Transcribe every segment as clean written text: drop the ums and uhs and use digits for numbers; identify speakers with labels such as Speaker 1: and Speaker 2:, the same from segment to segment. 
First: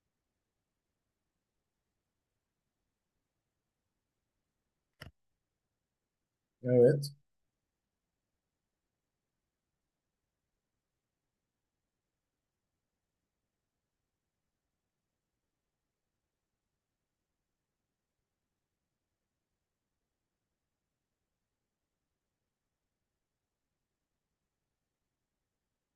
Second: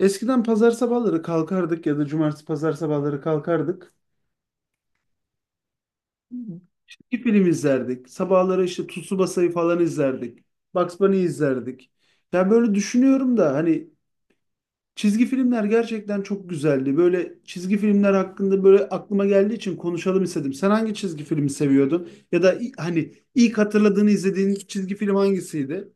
Speaker 1: Eskiden pazar sabahları kalkardık ya da cumartesi pazar sabahları kalkardık.
Speaker 2: Evet.
Speaker 1: Bir film izlerdik. Sabahları işte Tsubasa'yı falan izlerdik. Bugs Bunny izlerdik. Ya böyle düşünüyorum da hani. Çizgi filmler gerçekten çok güzeldi. Böyle çizgi filmler hakkında böyle aklıma geldiği için konuşalım istedim. Sen hangi çizgi filmi seviyordun? Ya da hani ilk hatırladığını izlediğin çizgi film hangisiydi?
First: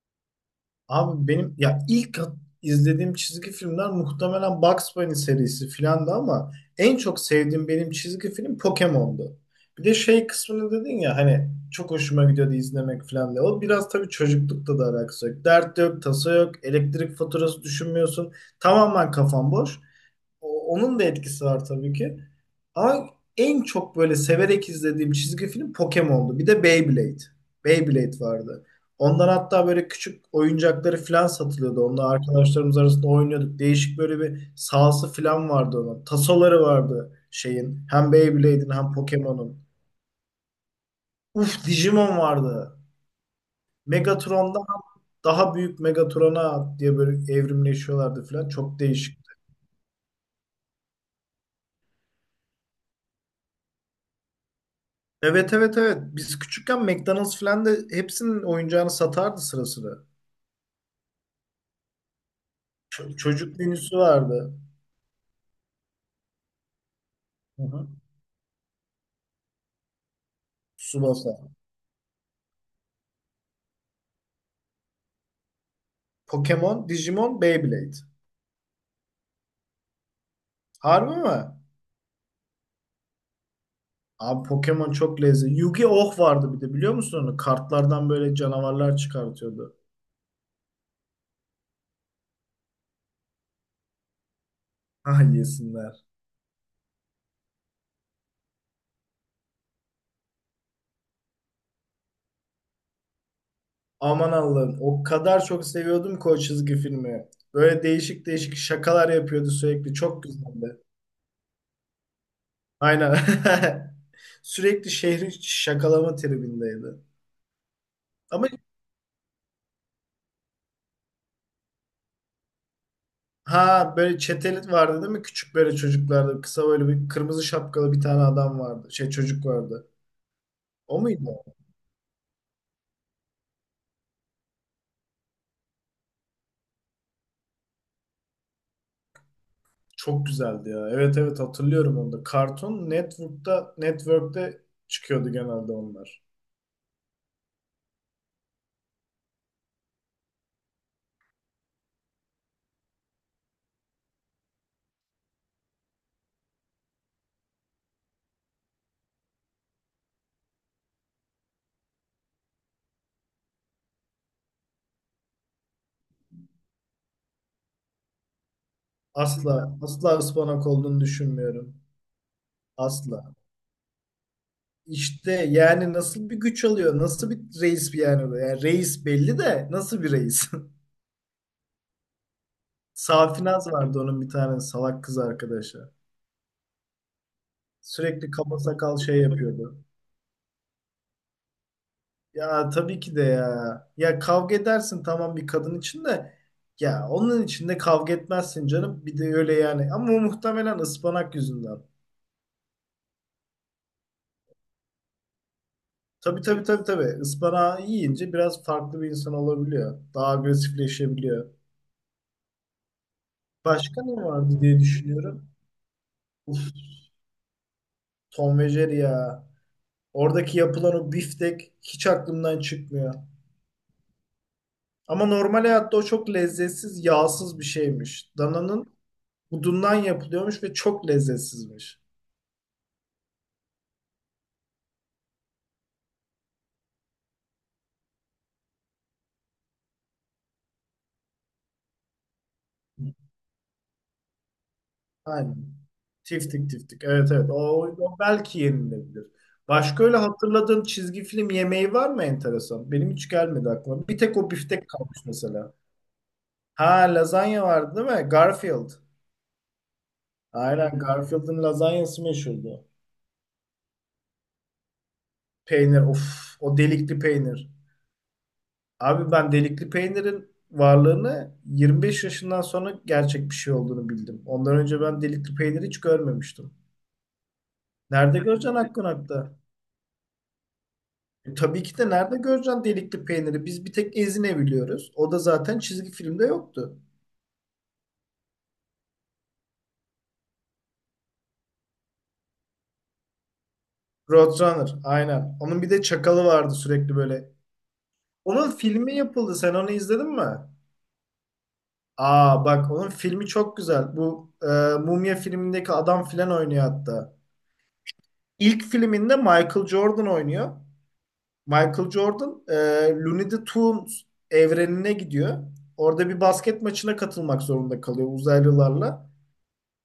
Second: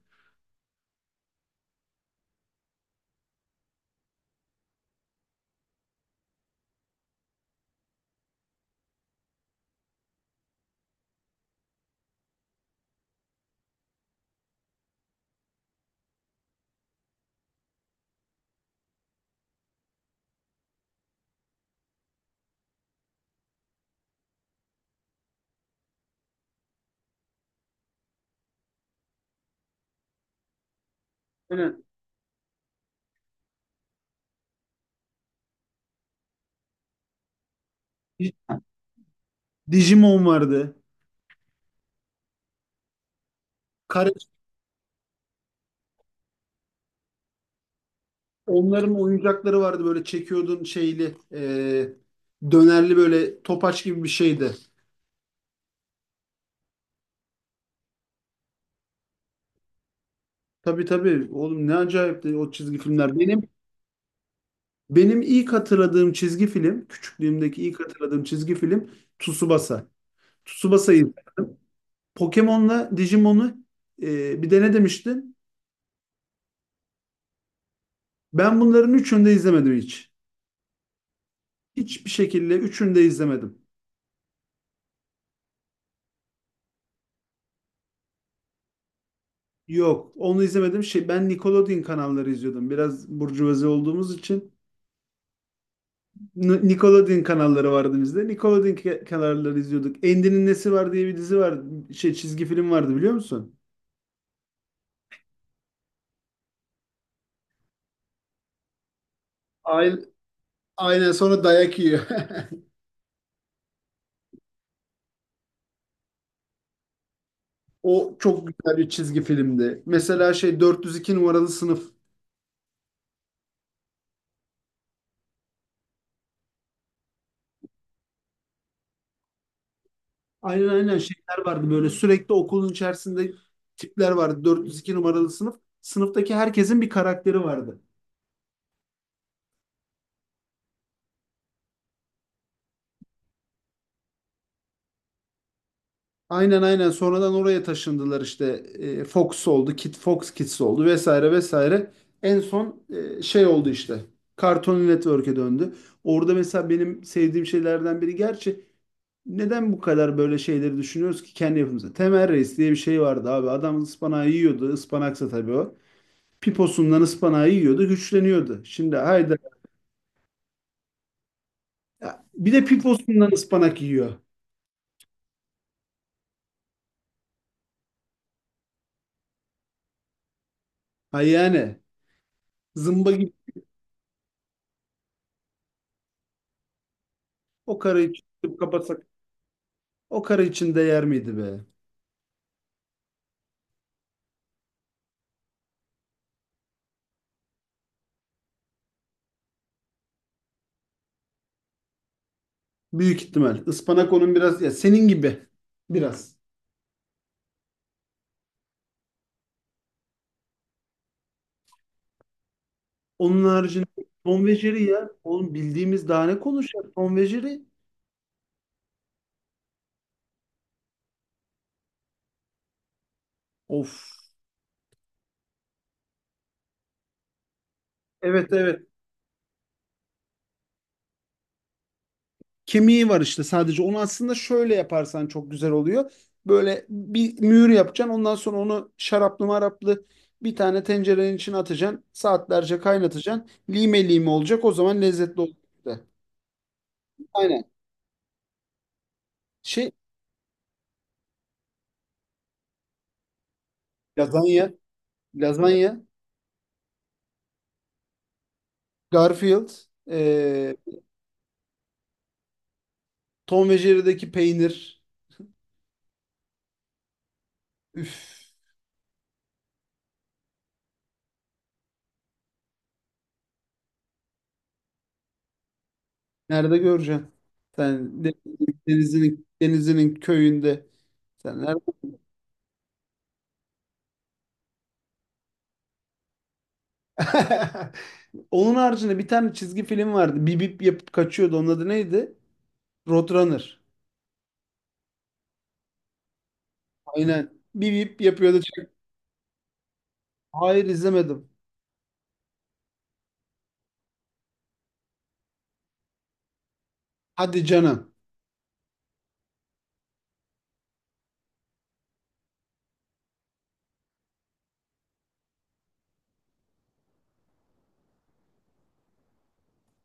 Speaker 2: Abi benim ya ilk izlediğim çizgi filmler muhtemelen Bugs Bunny serisi filandı ama en çok sevdiğim benim çizgi film Pokemon'du. Bir de şey kısmını dedin ya hani çok hoşuma gidiyordu izlemek filan diye. O biraz tabii çocuklukta da alakası yok. Dert yok, tasa yok, elektrik faturası düşünmüyorsun. Tamamen kafan boş. Onun da etkisi var tabii ki. Ama en çok böyle severek izlediğim çizgi film Pokemon'du. Bir de Beyblade. Beyblade vardı. Ondan hatta böyle küçük oyuncakları falan satılıyordu.
Speaker 1: Aynen.
Speaker 2: Onunla arkadaşlarımız arasında oynuyorduk. Değişik böyle bir sahası falan vardı onun. Tasoları vardı şeyin. Hem
Speaker 1: Di-
Speaker 2: Beyblade'in hem Pokemon'un.
Speaker 1: Digimon vardı.
Speaker 2: Uf, Digimon vardı.
Speaker 1: Kare,
Speaker 2: Megatron'dan daha büyük Megatron'a diye böyle evrimleşiyorlardı falan. Çok
Speaker 1: onların
Speaker 2: değişik.
Speaker 1: oyuncakları vardı böyle çekiyordun şeyli, dönerli böyle topaç gibi bir şeydi.
Speaker 2: Evet evet evet. Biz küçükken McDonald's falan da hepsinin oyuncağını satardı sıra sıra.
Speaker 1: Tabii tabii. Oğlum ne acayip de o çizgi
Speaker 2: Ç-
Speaker 1: filmler. Benim
Speaker 2: çocuk menüsü vardı.
Speaker 1: benim ilk hatırladığım çizgi film, küçüklüğümdeki
Speaker 2: Hı
Speaker 1: ilk
Speaker 2: hı.
Speaker 1: hatırladığım çizgi film Tsubasa. Tsubasa'yı
Speaker 2: Tsubasa.
Speaker 1: izledim. Pokemon'la Digimon'u, bir de ne demiştin?
Speaker 2: Pokemon, Digimon, Beyblade.
Speaker 1: Ben bunların üçünü de izlemedim hiç.
Speaker 2: Harbi mi?
Speaker 1: Hiçbir şekilde üçünü de izlemedim.
Speaker 2: Abi Pokemon çok lezzetli. Yu-Gi-Oh vardı bir de, biliyor musun onu? Kartlardan böyle canavarlar çıkartıyordu.
Speaker 1: Yok, onu izlemedim. Şey, ben Nickelodeon kanalları izliyordum. Biraz burjuvazi olduğumuz için
Speaker 2: Ah yesinler.
Speaker 1: Nickelodeon kanalları vardı bizde. Nickelodeon kanalları izliyorduk. Endi'nin Nesi Var diye bir dizi var. Şey çizgi film vardı biliyor musun?
Speaker 2: Aman Allah'ım, o kadar çok seviyordum ki o çizgi filmi. Böyle değişik değişik şakalar yapıyordu sürekli.
Speaker 1: Aynen,
Speaker 2: Çok güzeldi.
Speaker 1: aynen sonra dayak yiyor.
Speaker 2: Aynen. Sürekli şehri şakalama tribindeydi.
Speaker 1: O çok
Speaker 2: Ama
Speaker 1: güzel bir çizgi filmdi. Mesela şey 402 numaralı sınıf.
Speaker 2: ha, böyle çeteli vardı değil mi? Küçük böyle çocuklarda, kısa böyle bir kırmızı şapkalı bir tane adam vardı. Şey çocuk vardı.
Speaker 1: Aynen aynen
Speaker 2: O muydu?
Speaker 1: şeyler vardı böyle sürekli okulun içerisinde tipler vardı. 402 numaralı sınıf. Sınıftaki herkesin bir karakteri vardı.
Speaker 2: Çok güzeldi ya. Evet evet, hatırlıyorum onu da. Cartoon Network'ta, Network'te çıkıyordu genelde onlar.
Speaker 1: Aynen aynen sonradan oraya taşındılar işte. Fox oldu, Fox Kids oldu vesaire vesaire. En son şey oldu işte. Cartoon Network'e döndü. Orada mesela benim sevdiğim şeylerden biri gerçi. Neden bu kadar böyle şeyleri düşünüyoruz ki kendi yapımıza? Temel Reis diye bir şey vardı abi. Adam ıspanağı yiyordu. Ispanaksa tabii o. Piposundan ıspanağı yiyordu. Güçleniyordu. Şimdi hayda.
Speaker 2: Asla asla ıspanak olduğunu düşünmüyorum.
Speaker 1: Ya, bir de piposundan
Speaker 2: Asla.
Speaker 1: ıspanak yiyor.
Speaker 2: İşte yani nasıl bir güç alıyor? Nasıl bir reis bir yani, bu? Yani reis belli de nasıl bir reis?
Speaker 1: Ha yani. Zımba gibi.
Speaker 2: Safinaz vardı, onun bir tane salak kız arkadaşı.
Speaker 1: O karı için
Speaker 2: Sürekli kaba sakal
Speaker 1: kapatsak.
Speaker 2: şey yapıyordu.
Speaker 1: O karı için değer miydi be?
Speaker 2: Ya tabii ki de ya. Ya kavga edersin tamam, bir kadın için de ya onun için de kavga etmezsin canım. Bir de öyle yani. Ama o muhtemelen ıspanak yüzünden.
Speaker 1: Büyük ihtimal. Ispanak onun biraz. Ya senin gibi. Biraz.
Speaker 2: Tabii tabii tabii tabii. Ispanağı yiyince biraz farklı bir insan olabiliyor. Daha agresifleşebiliyor.
Speaker 1: Onun haricinde
Speaker 2: Başka ne
Speaker 1: Tom ve
Speaker 2: vardı diye
Speaker 1: Jerry ya.
Speaker 2: düşünüyorum.
Speaker 1: Oğlum bildiğimiz daha ne
Speaker 2: Uf,
Speaker 1: konuşacak? Tom ve Jerry.
Speaker 2: Tom ve Jerry ya. Oradaki yapılan o biftek hiç aklımdan çıkmıyor.
Speaker 1: Of.
Speaker 2: Ama normal hayatta o çok lezzetsiz, yağsız bir şeymiş.
Speaker 1: Evet evet.
Speaker 2: Dananın budundan yapılıyormuş ve çok lezzetsizmiş.
Speaker 1: Kemiği var işte sadece. Onu aslında şöyle yaparsan çok güzel oluyor. Böyle bir mühür yapacaksın. Ondan sonra onu şaraplı maraplı bir tane tencerenin içine atacaksın. Saatlerce kaynatacaksın. Lime lime olacak. O zaman lezzetli olacak
Speaker 2: Aynen.
Speaker 1: da.
Speaker 2: Tiftik tiftik. Evet evet.
Speaker 1: Aynen.
Speaker 2: O, o belki yenilebilir.
Speaker 1: Şey
Speaker 2: Başka öyle hatırladığın çizgi film yemeği var mı enteresan? Benim hiç gelmedi aklıma. Bir tek o
Speaker 1: lazanya,
Speaker 2: biftek kalmış mesela.
Speaker 1: lazanya,
Speaker 2: Ha, lazanya vardı değil mi? Garfield.
Speaker 1: Garfield, e,
Speaker 2: Aynen, Garfield'ın lazanyası meşhurdu.
Speaker 1: Tom ve Jerry'deki peynir.
Speaker 2: Peynir, of, o delikli peynir.
Speaker 1: Üf,
Speaker 2: Abi ben delikli peynirin varlığını 25 yaşından sonra gerçek bir şey olduğunu bildim. Ondan önce ben delikli peyniri hiç görmemiştim.
Speaker 1: nerede göreceksin? Sen de-
Speaker 2: Nerede göreceksin hakkın
Speaker 1: denizinin
Speaker 2: hakta?
Speaker 1: denizinin köyünde. Sen nerede?
Speaker 2: Tabii ki de nerede göreceksin delikli peyniri? Biz bir tek Ezine biliyoruz. O da zaten çizgi filmde yoktu.
Speaker 1: Onun haricinde bir tane çizgi film vardı. Bip bip yapıp kaçıyordu. Onun adı neydi? Roadrunner.
Speaker 2: Roadrunner aynen. Onun bir de çakalı vardı sürekli böyle.
Speaker 1: Aynen. Bip bip yapıyordu.
Speaker 2: Onun
Speaker 1: Çık-
Speaker 2: filmi yapıldı. Sen onu izledin mi?
Speaker 1: Hayır izlemedim.
Speaker 2: Aa bak, onun filmi çok güzel. Bu Mumya filmindeki adam filan oynuyor hatta.
Speaker 1: Hadi canım.
Speaker 2: İlk filminde Michael Jordan oynuyor. Michael Jordan Looney the Tunes evrenine gidiyor. Orada bir basket maçına katılmak zorunda kalıyor uzaylılarla.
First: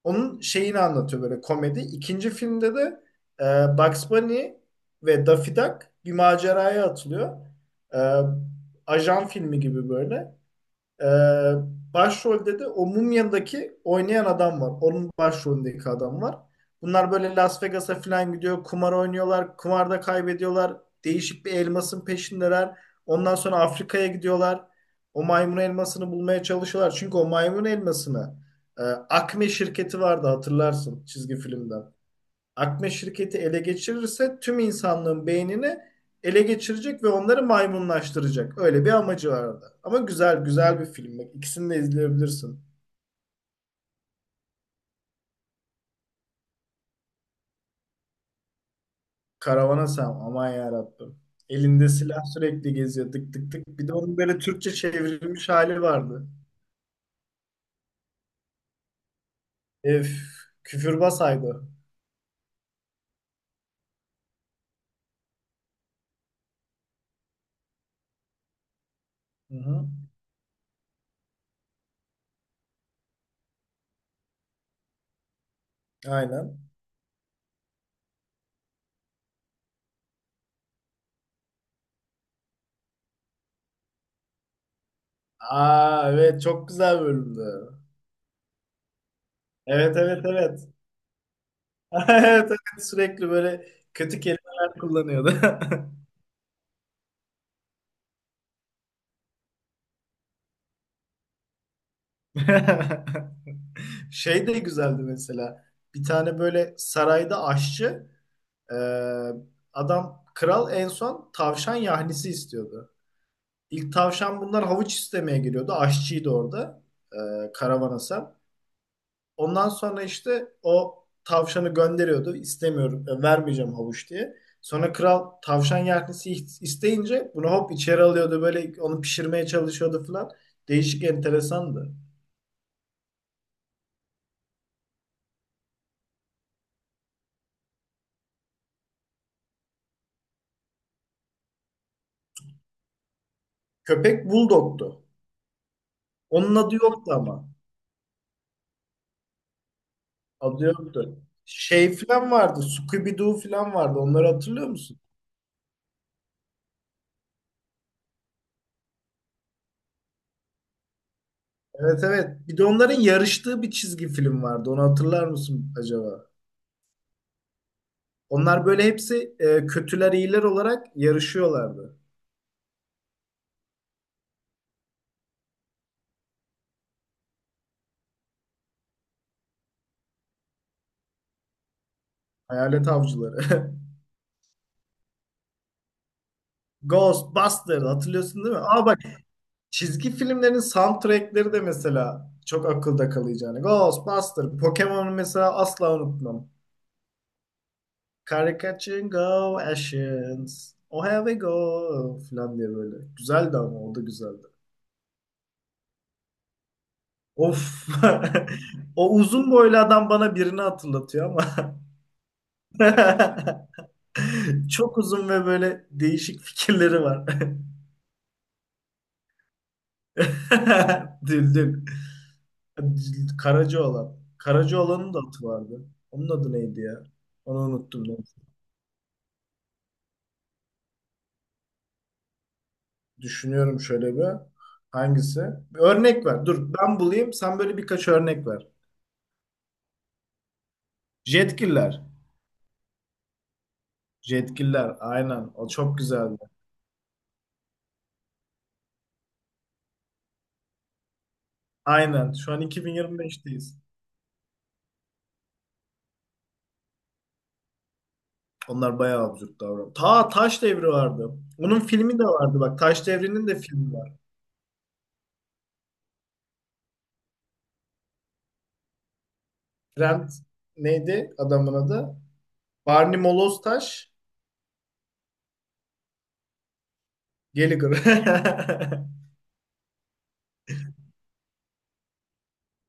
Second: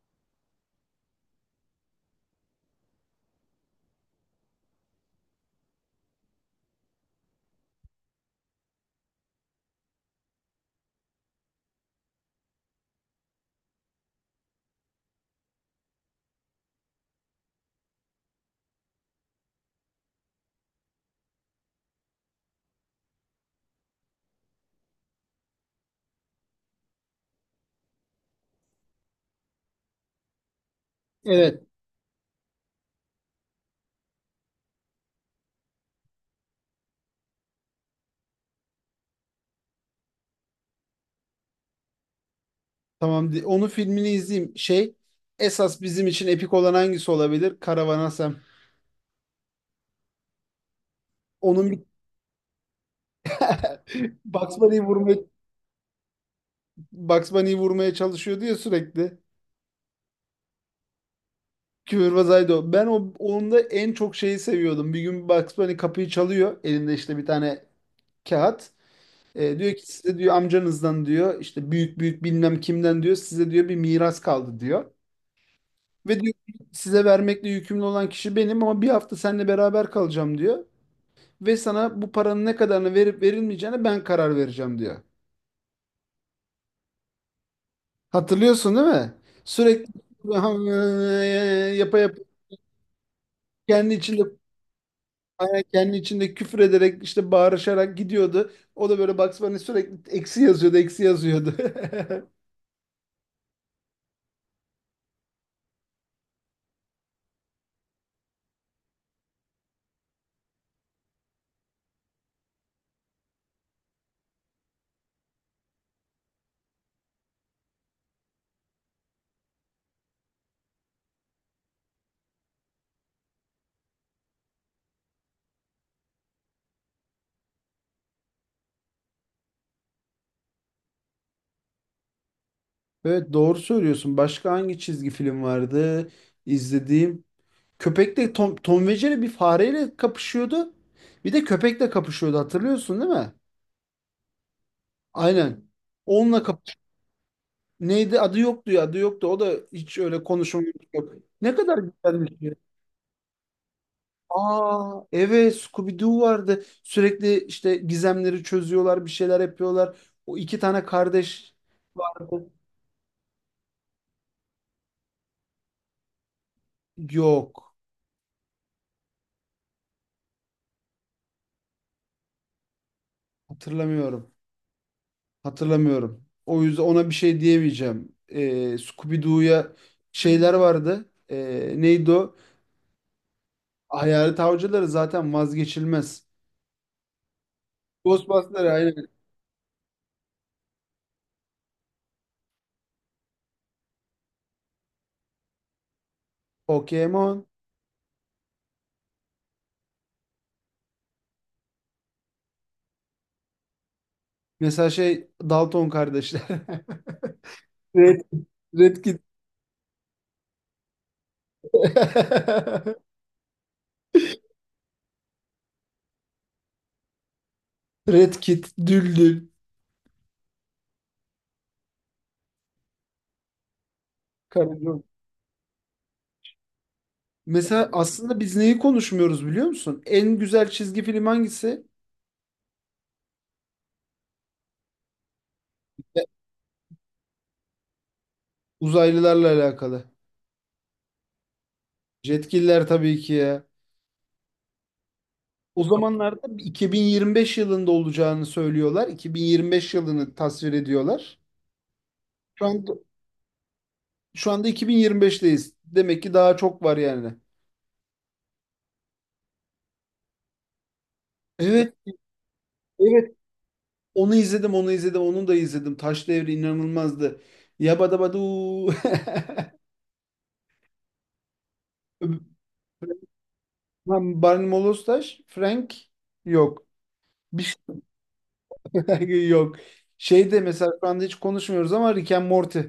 Speaker 2: Onun şeyini anlatıyor böyle, komedi. İkinci filmde de Bugs Bunny ve Daffy Duck bir maceraya atılıyor. E, Ajan filmi gibi böyle. Ee, Başrolde de o Mumya'daki oynayan adam var. Onun başrolündeki adam var. Bunlar böyle Las Vegas'a falan gidiyor. Kumar oynuyorlar. Kumarda kaybediyorlar. Değişik bir elmasın peşindeler. Ondan sonra Afrika'ya gidiyorlar. O maymun elmasını bulmaya çalışıyorlar. Çünkü o maymun elmasını Acme şirketi vardı, hatırlarsın çizgi
Speaker 1: Evet.
Speaker 2: filmden. Akme şirketi ele geçirirse tüm insanlığın beynini ele geçirecek ve onları maymunlaştıracak. Öyle bir amacı vardı. Ama güzel güzel bir film. Bak, İkisini de izleyebilirsin.
Speaker 1: Tamam. Onun filmini izleyeyim. Şey esas bizim için epik olan hangisi olabilir? Karavan Sam.
Speaker 2: Karavana Sen, aman yarabbim.
Speaker 1: Onun bir.
Speaker 2: Elinde silah sürekli geziyor, tık tık tık. Bir de onun böyle
Speaker 1: Bugs
Speaker 2: Türkçe
Speaker 1: Bunny'yi vurmaya,
Speaker 2: çevrilmiş hali vardı.
Speaker 1: Bugs Bunny'yi vurmaya çalışıyordu ya sürekli.
Speaker 2: Ef, Küfürbaz haydi.
Speaker 1: Küfürbazaydı o. Ben onda en çok şeyi seviyordum. Bir gün Bugs Bunny kapıyı çalıyor. Elinde işte bir tane kağıt.
Speaker 2: Hı
Speaker 1: Diyor ki
Speaker 2: hı.
Speaker 1: size diyor amcanızdan diyor işte büyük büyük bilmem kimden diyor size diyor bir miras kaldı diyor. Ve diyor ki,
Speaker 2: Aynen.
Speaker 1: size vermekle yükümlü olan kişi benim ama bir hafta seninle beraber kalacağım diyor. Ve sana bu paranın ne kadarını verip verilmeyeceğine ben karar vereceğim diyor.
Speaker 2: Aa evet, çok güzel bölümdü.
Speaker 1: Hatırlıyorsun değil mi? Sürekli
Speaker 2: Evet evet evet.
Speaker 1: yapa yapa
Speaker 2: Evet evet, sürekli böyle
Speaker 1: kendi
Speaker 2: kötü
Speaker 1: içinde
Speaker 2: kelimeler kullanıyordu.
Speaker 1: kendi içinde küfür ederek işte bağırışarak gidiyordu. O da böyle Bugs Bunny sürekli eksi yazıyordu.
Speaker 2: Şey de güzeldi mesela. Bir tane böyle sarayda aşçı e, adam, kral en son tavşan yahnisi istiyordu. İlk tavşan, bunlar havuç istemeye geliyordu. Aşçıydı orada e, Karavana Sen. Ondan sonra işte o tavşanı gönderiyordu. İstemiyorum, vermeyeceğim havuç diye. Sonra kral tavşan yahnisi isteyince bunu hop içeri alıyordu. Böyle onu pişirmeye çalışıyordu falan. Değişik, enteresandı.
Speaker 1: Evet doğru söylüyorsun. Başka hangi çizgi film vardı izlediğim? Köpekle Tom ve Jerry bir fareyle kapışıyordu. Bir de köpekle kapışıyordu hatırlıyorsun değil mi?
Speaker 2: Köpek bulldogtu.
Speaker 1: Aynen. Onunla
Speaker 2: Onun adı
Speaker 1: kapış.
Speaker 2: yoktu ama.
Speaker 1: Neydi adı yoktu ya adı yoktu. O da hiç öyle konuşma
Speaker 2: Adı
Speaker 1: yürüyüş yok.
Speaker 2: yoktu.
Speaker 1: Ne kadar
Speaker 2: Şey falan
Speaker 1: güzelmiş ya.
Speaker 2: vardı. Scooby-Doo falan vardı. Onları hatırlıyor
Speaker 1: Aa
Speaker 2: musun?
Speaker 1: evet, Scooby-Doo vardı. Sürekli işte gizemleri çözüyorlar bir şeyler yapıyorlar. O iki tane kardeş
Speaker 2: Evet
Speaker 1: vardı.
Speaker 2: evet. Bir de onların yarıştığı bir çizgi film vardı. Onu hatırlar mısın acaba?
Speaker 1: Yok
Speaker 2: Onlar böyle hepsi kötüler iyiler olarak yarışıyorlardı.
Speaker 1: hatırlamıyorum. Hatırlamıyorum. O yüzden ona bir şey diyemeyeceğim. Scooby-Doo'ya şeyler vardı. Neydi o?
Speaker 2: Hayalet avcıları.
Speaker 1: Hayalet avcıları zaten vazgeçilmez.
Speaker 2: Ghostbusters, hatırlıyorsun değil
Speaker 1: Ghostbusters
Speaker 2: mi? Aa bak,
Speaker 1: aynen.
Speaker 2: çizgi filmlerin soundtrackleri de mesela çok akılda kalıcı. Yani Ghostbusters, Pokemon'u mesela asla unutmam.
Speaker 1: Pokemon.
Speaker 2: Karikatür go Ashens. Oh here we go falan diye böyle. Güzeldi, ama o da güzeldi.
Speaker 1: Mesela şey Dalton kardeşler.
Speaker 2: Of.
Speaker 1: Red, Red
Speaker 2: O
Speaker 1: Kit.
Speaker 2: uzun boylu adam bana birini hatırlatıyor ama. Çok uzun ve böyle değişik fikirleri var.
Speaker 1: Red Kit, Düldül,
Speaker 2: Düldül. Karaca olan. Karaca
Speaker 1: Karagöz.
Speaker 2: olanın da atı vardı. Onun adı neydi ya? Onu
Speaker 1: Mesela
Speaker 2: unuttum ben.
Speaker 1: aslında biz neyi konuşmuyoruz biliyor musun? En güzel çizgi film hangisi?
Speaker 2: Düşünüyorum şöyle bir. Hangisi? Bir
Speaker 1: E,
Speaker 2: örnek ver. Dur ben bulayım. Sen böyle birkaç örnek ver.
Speaker 1: Uzaylılarla alakalı.
Speaker 2: Jetgiller.
Speaker 1: Jetgiller tabii ki ya.
Speaker 2: Jetgiller aynen. O
Speaker 1: O
Speaker 2: çok
Speaker 1: zamanlarda
Speaker 2: güzeldi.
Speaker 1: 2025 yılında olacağını söylüyorlar. 2025 yılını tasvir ediyorlar.
Speaker 2: Aynen. Şu an
Speaker 1: Şu anda,
Speaker 2: 2025'teyiz.
Speaker 1: şu anda 2025'teyiz. Demek ki daha çok var yani.
Speaker 2: Onlar bayağı absürt davranıyor. Ta Taş Devri vardı. Onun
Speaker 1: Evet,
Speaker 2: filmi de vardı bak. Taş
Speaker 1: evet.
Speaker 2: Devri'nin de filmi var.
Speaker 1: Onu da izledim. Taş Devri inanılmazdı. Yabadabadu.
Speaker 2: Trent, neydi adamın adı? Barney Moloz Taş
Speaker 1: Lan Barney Molostaş, Frank yok. Bir şey
Speaker 2: Gallagher.
Speaker 1: yok. Şeyde mesela şu anda hiç konuşmuyoruz ama Rick and Morty.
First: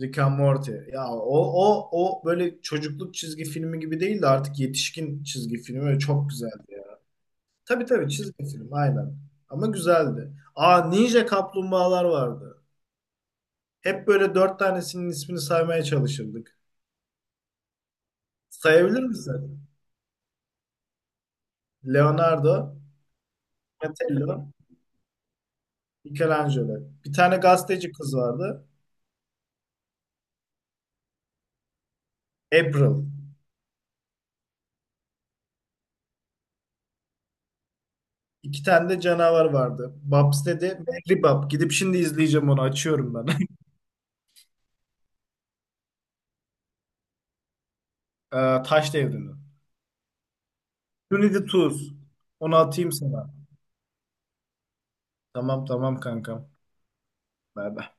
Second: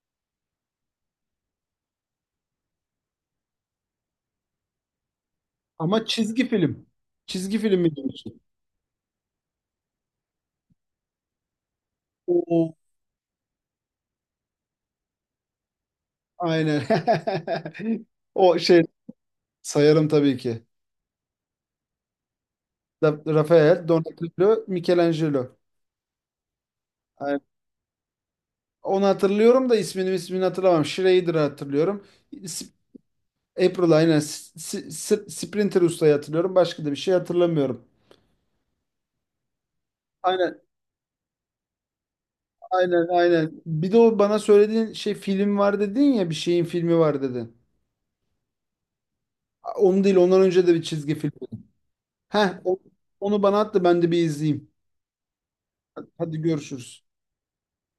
Speaker 2: Rick and Morty. Ya o o böyle çocukluk çizgi filmi gibi değil de artık yetişkin çizgi filmi, ve
Speaker 1: Ama
Speaker 2: çok
Speaker 1: çizgi
Speaker 2: güzeldi ya.
Speaker 1: film. Çizgi film
Speaker 2: Tabii
Speaker 1: mi
Speaker 2: tabii,
Speaker 1: diyorsun?
Speaker 2: çizgi film aynen. Ama güzeldi. Aa, Ninja Kaplumbağalar vardı.
Speaker 1: O
Speaker 2: Hep böyle dört tanesinin ismini saymaya çalışırdık.
Speaker 1: aynen. O şey
Speaker 2: Sayabilir misin?
Speaker 1: sayarım tabii ki.
Speaker 2: Leonardo,
Speaker 1: Rafael,
Speaker 2: Donatello,
Speaker 1: Donatello, Michelangelo.
Speaker 2: Michelangelo. Bir tane
Speaker 1: Aynen.
Speaker 2: gazeteci kız vardı.
Speaker 1: Onu hatırlıyorum da ismini hatırlamam. Schrader'ı hatırlıyorum. Sp-
Speaker 2: April.
Speaker 1: April aynen. Sprinter ustayı hatırlıyorum. Başka da bir şey hatırlamıyorum.
Speaker 2: İki tane de canavar vardı. Babs
Speaker 1: Aynen
Speaker 2: dedi. Mehribab. Gidip şimdi izleyeceğim onu.
Speaker 1: aynen
Speaker 2: Açıyorum ben.
Speaker 1: aynen. Bir de o bana söylediğin şey film var dedin ya bir şeyin filmi var dedin.
Speaker 2: Taş Devri'ni.
Speaker 1: Onu değil, ondan önce de bir çizgi film.
Speaker 2: Tools. Onu
Speaker 1: Heh,
Speaker 2: atayım sana.
Speaker 1: onu bana at da ben de bir izleyeyim.
Speaker 2: Tamam tamam
Speaker 1: Hadi
Speaker 2: kankam.
Speaker 1: görüşürüz.
Speaker 2: Bye bye.